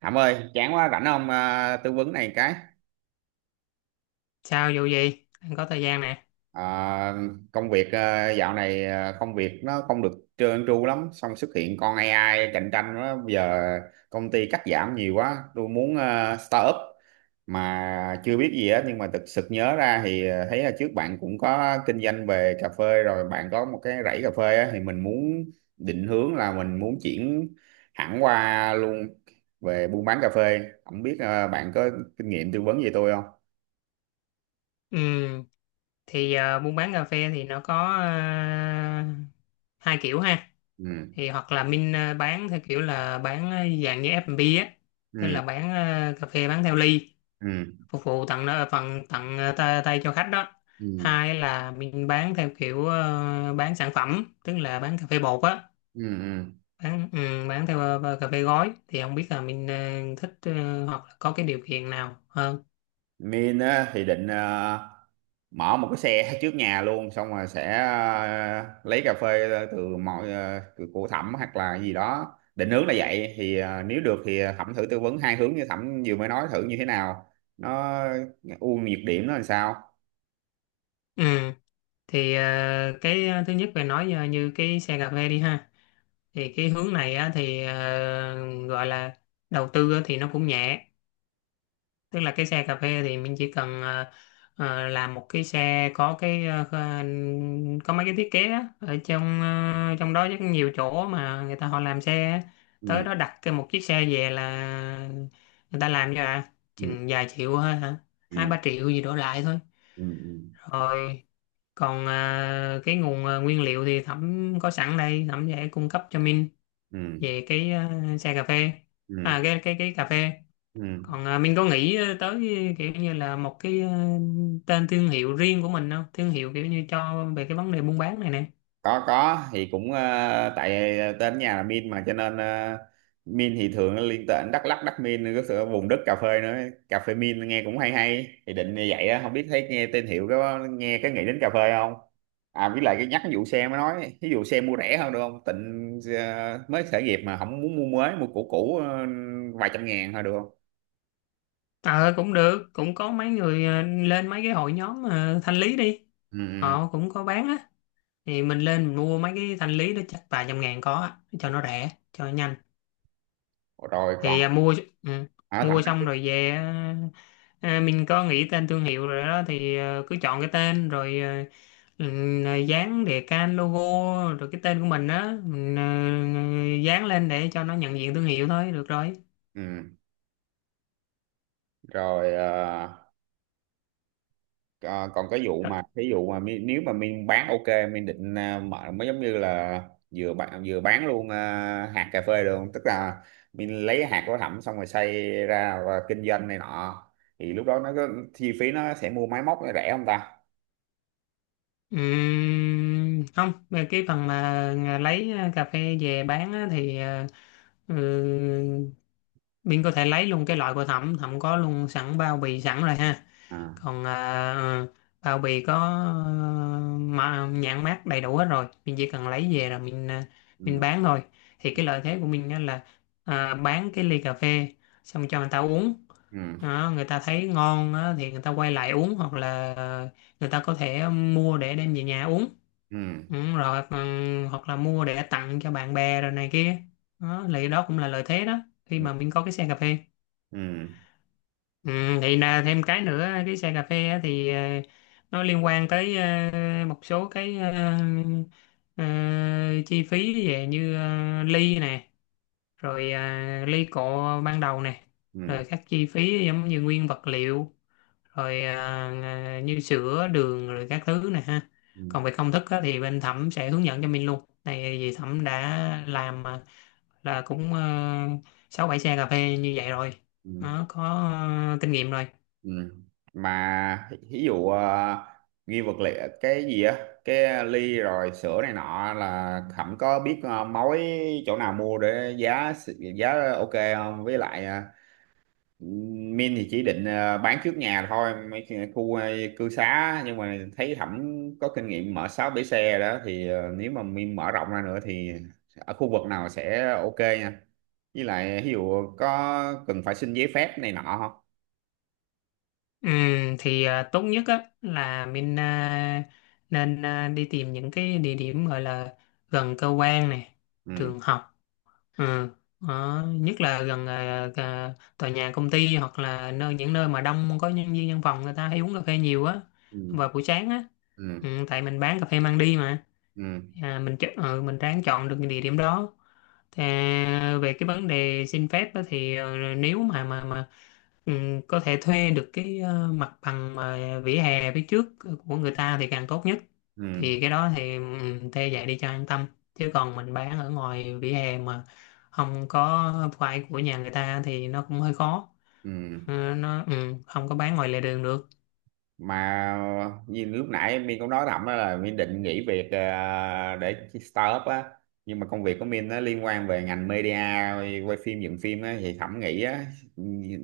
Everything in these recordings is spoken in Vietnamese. Thảm ơi, chán quá rảnh không à, tư vấn này cái. Sao vụ gì? Anh có thời gian nè. à, công việc, dạo này, công việc nó không được trơn tru lắm, xong xuất hiện con AI cạnh tranh đó. Bây giờ công ty cắt giảm nhiều quá, tôi muốn start up mà chưa biết gì hết. Nhưng mà thực sự nhớ ra thì thấy là trước bạn cũng có kinh doanh về cà phê rồi, bạn có một cái rẫy cà phê á, thì mình muốn định hướng là mình muốn chuyển hẳn qua luôn về buôn bán cà phê. Không biết bạn có kinh nghiệm tư vấn gì tôi không? Ừ, thì buôn bán cà phê thì nó có hai kiểu ha. Ừ, Thì hoặc là mình bán theo kiểu là bán dạng như F&B á, tức ừ, là bán cà phê bán theo ly, ừ, phục vụ tặng nó phần tặng tay cho khách đó. ừ, Hai là mình bán theo kiểu bán sản phẩm, tức là bán cà phê bột á, ừ, ừ. bán theo cà phê gói. Thì không biết là mình thích hoặc là có cái điều kiện nào hơn. Min á thì định mở một cái xe trước nhà luôn, xong rồi sẽ lấy cà phê từ mọi từ của Thẩm hoặc là gì đó, định hướng là vậy. Thì nếu được thì Thẩm thử tư vấn hai hướng như Thẩm vừa mới nói thử như thế nào, nó ưu nhược điểm nó làm sao. Ừ. Thì cái thứ nhất về nói như cái xe cà phê đi ha, thì cái hướng này á, thì gọi là đầu tư á, thì nó cũng nhẹ, tức là cái xe cà phê thì mình chỉ cần làm một cái xe có cái có mấy cái thiết kế á, ở trong đó rất nhiều chỗ mà người ta họ làm xe á. Ừ, Tới đó đặt cái một chiếc xe về là người ta làm cho ừ, chừng vài triệu thôi hả? Hai ba ừ, triệu gì đổ lại thôi. ừ, ừ, Rồi còn cái nguồn nguyên liệu thì Thẩm có sẵn đây, Thẩm sẽ cung cấp cho Minh ừ, về cái xe cà phê, à ừ, cái cái cái cà phê. ừ. Ừ. Còn Minh có nghĩ tới kiểu như là một cái tên thương hiệu riêng của mình không, thương hiệu kiểu như cho về cái vấn đề buôn bán này nè? Có, thì cũng tại tên nhà là Min mà, cho nên Min thì thường nó liên tên Đắk Lắk, Đắk Min có sự vùng đất cà phê nữa, cà phê Min nghe cũng hay hay, thì định như vậy á. Không biết thấy nghe tên hiệu có nghe cái nghĩ đến cà phê không? À, với lại cái nhắc cái vụ xe mới nói, ví dụ xe mua rẻ hơn được không, tịnh mới khởi nghiệp mà không muốn mua mới, mua cũ cũ vài trăm ngàn thôi được không? Ờ Cũng được, cũng có mấy người lên mấy cái hội nhóm thanh lý đi, Ừ, họ cũng có bán á. Thì mình lên mình mua mấy cái thanh lý đó chắc vài trăm ngàn có á, cho nó rẻ cho nó nhanh. ừ. Rồi còn Thì ừ, ở thẳng. mua xong rồi về, mình có nghĩ tên thương hiệu rồi đó thì cứ chọn cái tên rồi, ừ, dán đề can logo rồi cái tên của mình á, mình dán lên để cho nó nhận diện thương hiệu thôi được rồi. Ừ. Rồi ờ, còn cái vụ mà ví dụ mà nếu mà Miên bán ok, Miên định mở mới giống như là vừa bán, vừa bán luôn hạt cà phê được không? Tức là Miên lấy hạt của Thẩm xong rồi xay ra và kinh doanh này nọ, thì lúc đó nó có chi phí, nó sẽ mua máy móc nó rẻ không ta? Không, về cái phần mà lấy cà phê về bán á, thì ừ, mình có thể lấy luôn cái loại của thẩm thẩm có luôn sẵn bao bì sẵn rồi ha. À, Còn bao bì có ờ, mà nhãn mác đầy đủ hết rồi, mình chỉ cần lấy về rồi mình ừ, bán thôi. Thì cái lợi thế của mình á là bán cái ly cà phê xong cho người ta uống ừ, đó, người ta thấy ngon á thì người ta quay lại uống, hoặc là người ta có thể mua để đem về nhà uống. ừ, Rồi hoặc là mua để tặng cho bạn bè rồi này kia đó, thì đó cũng là lợi thế đó khi ừ, mà mình có cái xe cà phê. ừ, Ừ, thì là thêm cái nữa, cái xe cà phê á, thì nó liên quan tới một số cái ờ, chi phí về như ly nè, rồi ly cọ ban đầu nè, ừ, ừ, rồi các chi phí giống như nguyên vật liệu, rồi như sữa đường rồi các thứ này ha. ừ. Còn về công thức á thì bên Thẩm sẽ hướng dẫn cho mình luôn này, vì Thẩm đã làm là cũng sáu bảy xe cà phê như vậy rồi, Ừ. nó có kinh nghiệm rồi. Ừ. Mà ví dụ ghi vật liệu cái gì á, cái ly rồi sữa này nọ, là Khẩm có biết mối chỗ nào mua để giá giá ok không? Với lại Min thì chỉ định bán trước nhà thôi, mấy cái khu cư xá. Nhưng mà thấy Khẩm có kinh nghiệm mở sáu bể xe đó, thì nếu mà Min mở rộng ra nữa thì ở khu vực nào sẽ ok nha. Với lại ví dụ có cần phải xin giấy phép này nọ không? Ừ, thì tốt nhất á là mình nên đi tìm những cái địa điểm gọi là gần cơ quan này, Ừ, trường học. Ừ. Đó. Nhất là gần tòa nhà công ty, hoặc là nơi những nơi mà đông có nhân viên văn phòng, người ta hay uống cà phê nhiều á, ừ, vào buổi sáng á, ừ, ừ, tại mình bán cà phê mang đi mà. ừ, Mình mình ráng chọn được địa điểm đó. Về cái vấn đề xin phép á, thì nếu mà mà Ừ, có thể thuê được cái mặt bằng mà vỉa hè phía trước của người ta thì càng tốt nhất. ừ, Thì cái đó thì ừ, thuê vậy đi cho an tâm, chứ còn mình bán ở ngoài vỉa hè mà không có phải của nhà người ta thì nó cũng hơi khó. ừ. Ừ, nó ừ, không có bán ngoài lề đường được. Mà như lúc nãy Min cũng nói thầm á, là Min định nghỉ việc để startup á, nhưng mà công việc của Min nó liên quan về ngành media, quay phim dựng phim á, thì Thẩm nghĩ á,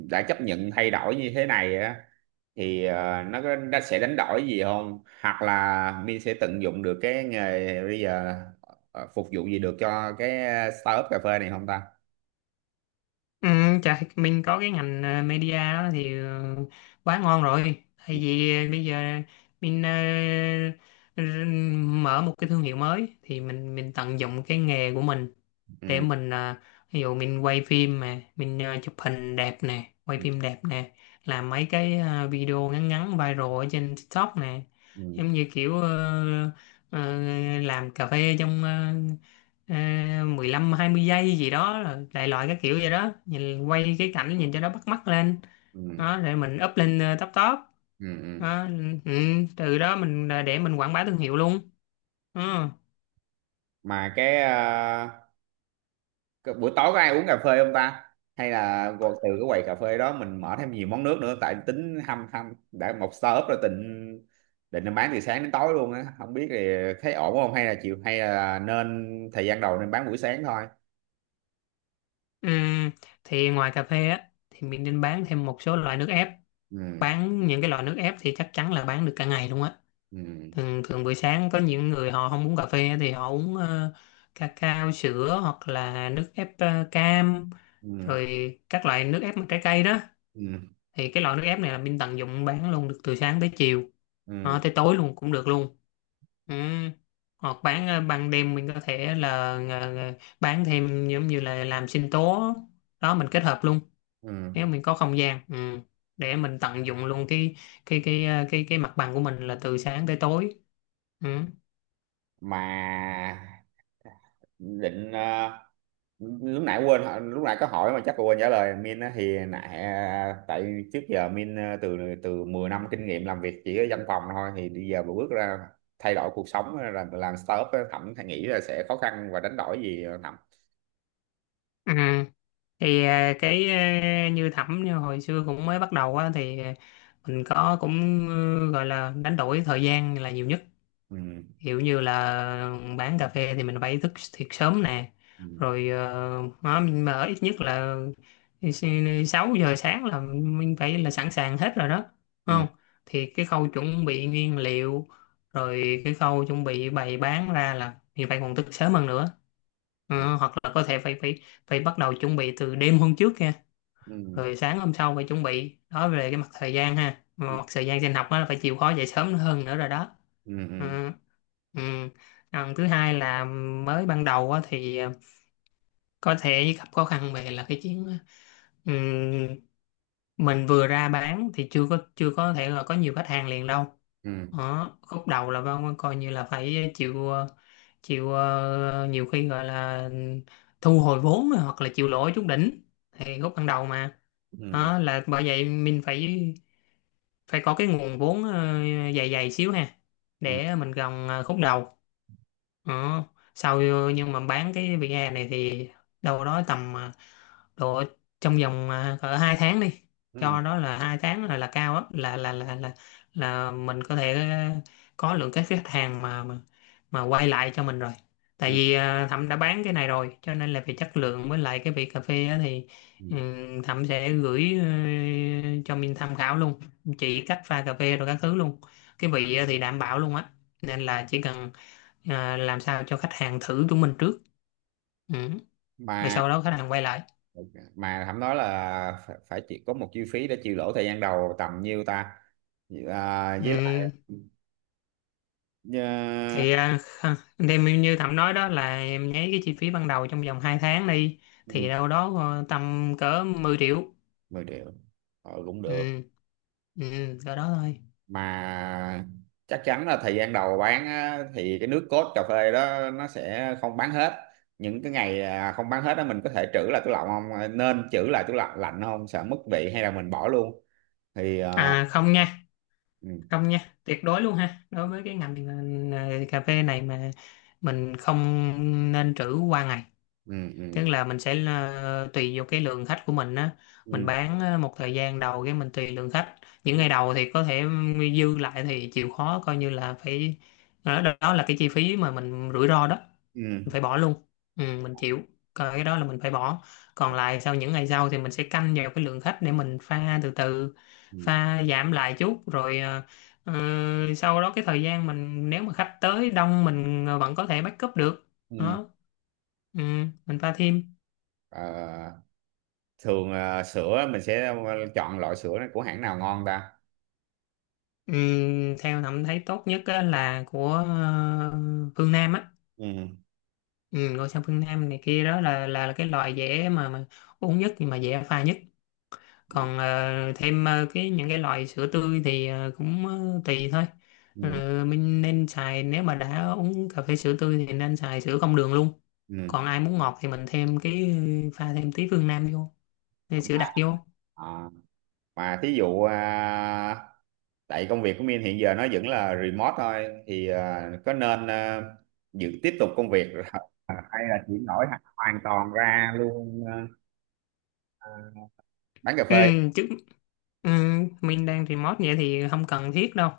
đã chấp nhận thay đổi như thế này á thì nó nó sẽ đánh đổi gì không, hoặc là Min sẽ tận dụng được cái nghề bây giờ phục vụ gì được cho cái startup cà phê này không ta? Ừ, chà, mình có cái ngành media đó thì quá ngon rồi. Ừ, Tại vì bây giờ mình r- mở một cái thương hiệu mới thì mình tận dụng cái nghề của mình, để ừ, mình ví dụ mình quay phim mà mình chụp hình đẹp nè, quay ừ, phim đẹp nè, làm mấy cái video ngắn ngắn viral ở trên TikTok nè, ừ, giống như kiểu ờ, làm cà phê trong 15 20 giây gì đó, rồi đại loại cái kiểu vậy đó, nhìn quay cái cảnh nhìn cho nó bắt mắt lên. Đó, ừ, để mình up lên top top. ừ. Ừ. Đó, ừ, từ đó mình để mình quảng bá thương hiệu luôn. Ờ, Mà cái cái buổi tối có ai uống cà phê không ta, hay là gọi từ cái quầy cà phê đó mình mở thêm nhiều món nước nữa? Tại tính hâm hâm đã một startup rồi, định định bán từ sáng đến tối luôn á. Không biết thì thấy ổn không, hay là chịu, hay là nên thời gian đầu nên bán buổi sáng thôi? ừ, thì ngoài cà phê á thì mình nên bán thêm một số loại nước ép. Ừ, Bán những cái loại nước ép thì chắc chắn là bán được cả ngày luôn á. ừ, Thường thường buổi sáng có những người họ không uống cà phê thì họ uống cacao sữa, hoặc là nước ép cam, ừ, rồi các loại nước ép mà trái cây đó, ừ, thì cái loại nước ép này là bên tận dụng bán luôn được từ sáng tới chiều. Ờ, ừ, tới tối luôn cũng được luôn. Ừ, hoặc bán ban đêm mình có thể là ờ, ờ, bán thêm giống như là làm sinh tố, đó mình kết hợp luôn, nếu ừ. mình có không gian. Ừ, để mình tận dụng luôn cái ờ, cái mặt bằng của mình là từ sáng tới tối. Ừ. Mà định lúc nãy quên lúc nãy có hỏi mà chắc quên trả lời Min á, thì nãy tại trước giờ Min, từ từ 10 năm kinh nghiệm làm việc chỉ ở văn phòng thôi, thì bây giờ mà bước ra thay đổi cuộc sống á, làm startup á, Thẩm thấy nghĩ là sẽ khó khăn và đánh đổi gì không, Thẩm? À, thì cái như Thẩm, như hồi xưa cũng mới bắt đầu á thì mình có cũng gọi là đánh đổi thời gian là nhiều nhất. Ừ, Kiểu như là bán cà phê thì mình phải thức thiệt sớm nè, ừ, rồi nó mình mở ít nhất là 6 giờ sáng là mình phải là sẵn sàng hết rồi đó, đúng ừ, không? Thì cái khâu chuẩn bị nguyên liệu, rồi cái khâu chuẩn bị bày bán ra là mình phải còn thức sớm hơn nữa. ừ, Ờ, hoặc là có thể phải phải phải bắt đầu chuẩn bị từ đêm hôm trước kìa, ừ, rồi sáng hôm sau phải chuẩn bị đó, về cái mặt thời gian ha, mà mặt thời gian trên học á là phải chịu khó dậy sớm hơn nữa rồi đó. ừ, ừ, Ừ. Ừ. Còn thứ hai là mới ban đầu á, thì có thể gặp khó khăn về là cái chuyện ừ, mình vừa ra bán thì chưa có thể là có nhiều khách hàng liền đâu. ừ, Đó khúc đầu là Văn coi như là phải chịu nhiều khi gọi là thu hồi vốn hoặc là chịu lỗ trúng đỉnh thì khúc ban đầu mà. ừ, Đó là bởi vậy mình phải phải có cái nguồn vốn dày dày xíu ha, ừ, để mình gồng khúc đầu. Ờ, sau nhưng mà bán cái VR này thì đâu đó tầm độ trong vòng cỡ 2 tháng đi. ừ, Cho đó là 2 tháng là cao á, là là mình có thể có lượng các khách hàng mà quay lại cho mình rồi, tại ừ, vì Thẩm đã bán cái này rồi, cho nên là về chất lượng với lại cái vị cà phê á thì ừ, ừ, Thẩm sẽ gửi cho Minh tham khảo luôn, chỉ cách pha cà phê rồi các thứ luôn. Cái vị thì đảm bảo luôn á, nên là chỉ cần làm sao cho khách hàng thử chúng mình trước. Ừ. Rồi mà sau đó khách hàng quay lại. mà Thẩm nói là phải chỉ có một chi phí để chịu lỗ thời gian đầu tầm nhiêu ta? Với lại Ừ. Ờ, Thì đem như Thẩm nói đó là em nháy cái chi phí ban đầu trong vòng 2 tháng đi, ừ, thì đâu đó tầm cỡ 10 triệu. 10 triệu cũng được. Ừ. Ừ. Cỡ đó thôi. Mà chắc chắn là thời gian đầu bán á, thì cái nước cốt cà phê đó nó sẽ không bán hết, những cái ngày không bán hết đó mình có thể trữ lại tủ lạnh không? À, nên trữ lại tủ lạnh lạnh không sợ mất vị, hay là mình bỏ luôn thì Không nha, ừ, không nha, tuyệt đối luôn ha. Đối với cái ngành cà phê này mà, mình không nên trữ qua ngày. ừ, Tức ừ, là mình sẽ tùy vô cái lượng khách của mình á, ừ, mình bán một thời gian đầu, cái mình tùy lượng khách, những ừ, ngày đầu thì có thể dư lại thì chịu khó coi như là phải, đó, đó là cái chi phí mà mình rủi ro đó, ừ, mình phải bỏ luôn. Ừ, mình chịu, coi cái đó là mình phải bỏ. Còn lại sau những ngày sau thì mình sẽ canh vào cái lượng khách để mình pha từ từ, ừ, pha giảm lại chút rồi, ờ, sau đó cái thời gian mình nếu mà khách tới đông mình vẫn có thể backup được. ừ. Đó, ừ, mình pha thêm. Ờ, thường sữa mình sẽ chọn loại sữa của hãng nào ngon ta? Theo thẩm thấy tốt nhất á là của Phương Nam á. Ừ, Ừ, ngôi sao Phương Nam này kia, đó là cái loại dễ mà uống nhất, nhưng mà dễ pha nhất. Còn thêm cái những cái loại sữa tươi thì cũng tùy thôi. ừ, Ờ, mình nên xài, nếu mà đã uống cà phê sữa tươi thì nên xài sữa không đường luôn. Còn ừ. ai muốn ngọt thì mình thêm cái pha thêm tí Phương Nam vô, thêm sữa Mà, đặc vô. À, mà thí dụ, tại công việc của Min hiện giờ nó vẫn là remote thôi, thì có nên giữ tiếp tục công việc rồi hay là chuyển đổi hẳn hoàn toàn ra luôn, à, bán cà Ừ, phê? chứ ừ, mình đang remote vậy thì không cần thiết đâu,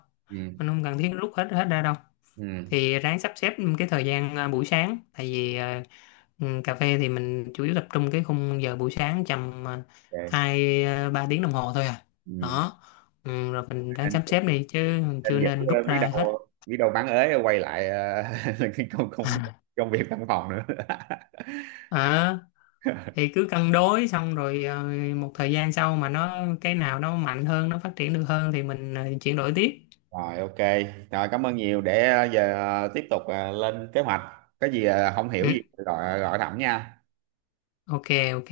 mình Ừ, không cần thiết rút hết hết ra đâu. ừ, Thì ráng sắp xếp cái thời gian buổi sáng, tại vì cà phê thì mình chủ yếu tập trung cái khung giờ buổi sáng tầm ok. hai ba tiếng đồng hồ thôi à. Ừ. Đó, ừ, rồi mình ráng nên sắp xếp đi chứ nên chưa giữ, nên rút ra hết. Biết đâu bán ế quay lại cái công công công việc văn phòng nữa Ờ, thì cứ cân đối xong rồi một thời gian sau mà nó cái nào nó mạnh hơn nó phát triển được hơn thì mình chuyển đổi tiếp. rồi ok. Rồi cảm ơn nhiều, để giờ tiếp tục lên kế hoạch, có gì không hiểu Ừ. gì gọi gọi thẳng nha. Ok ok.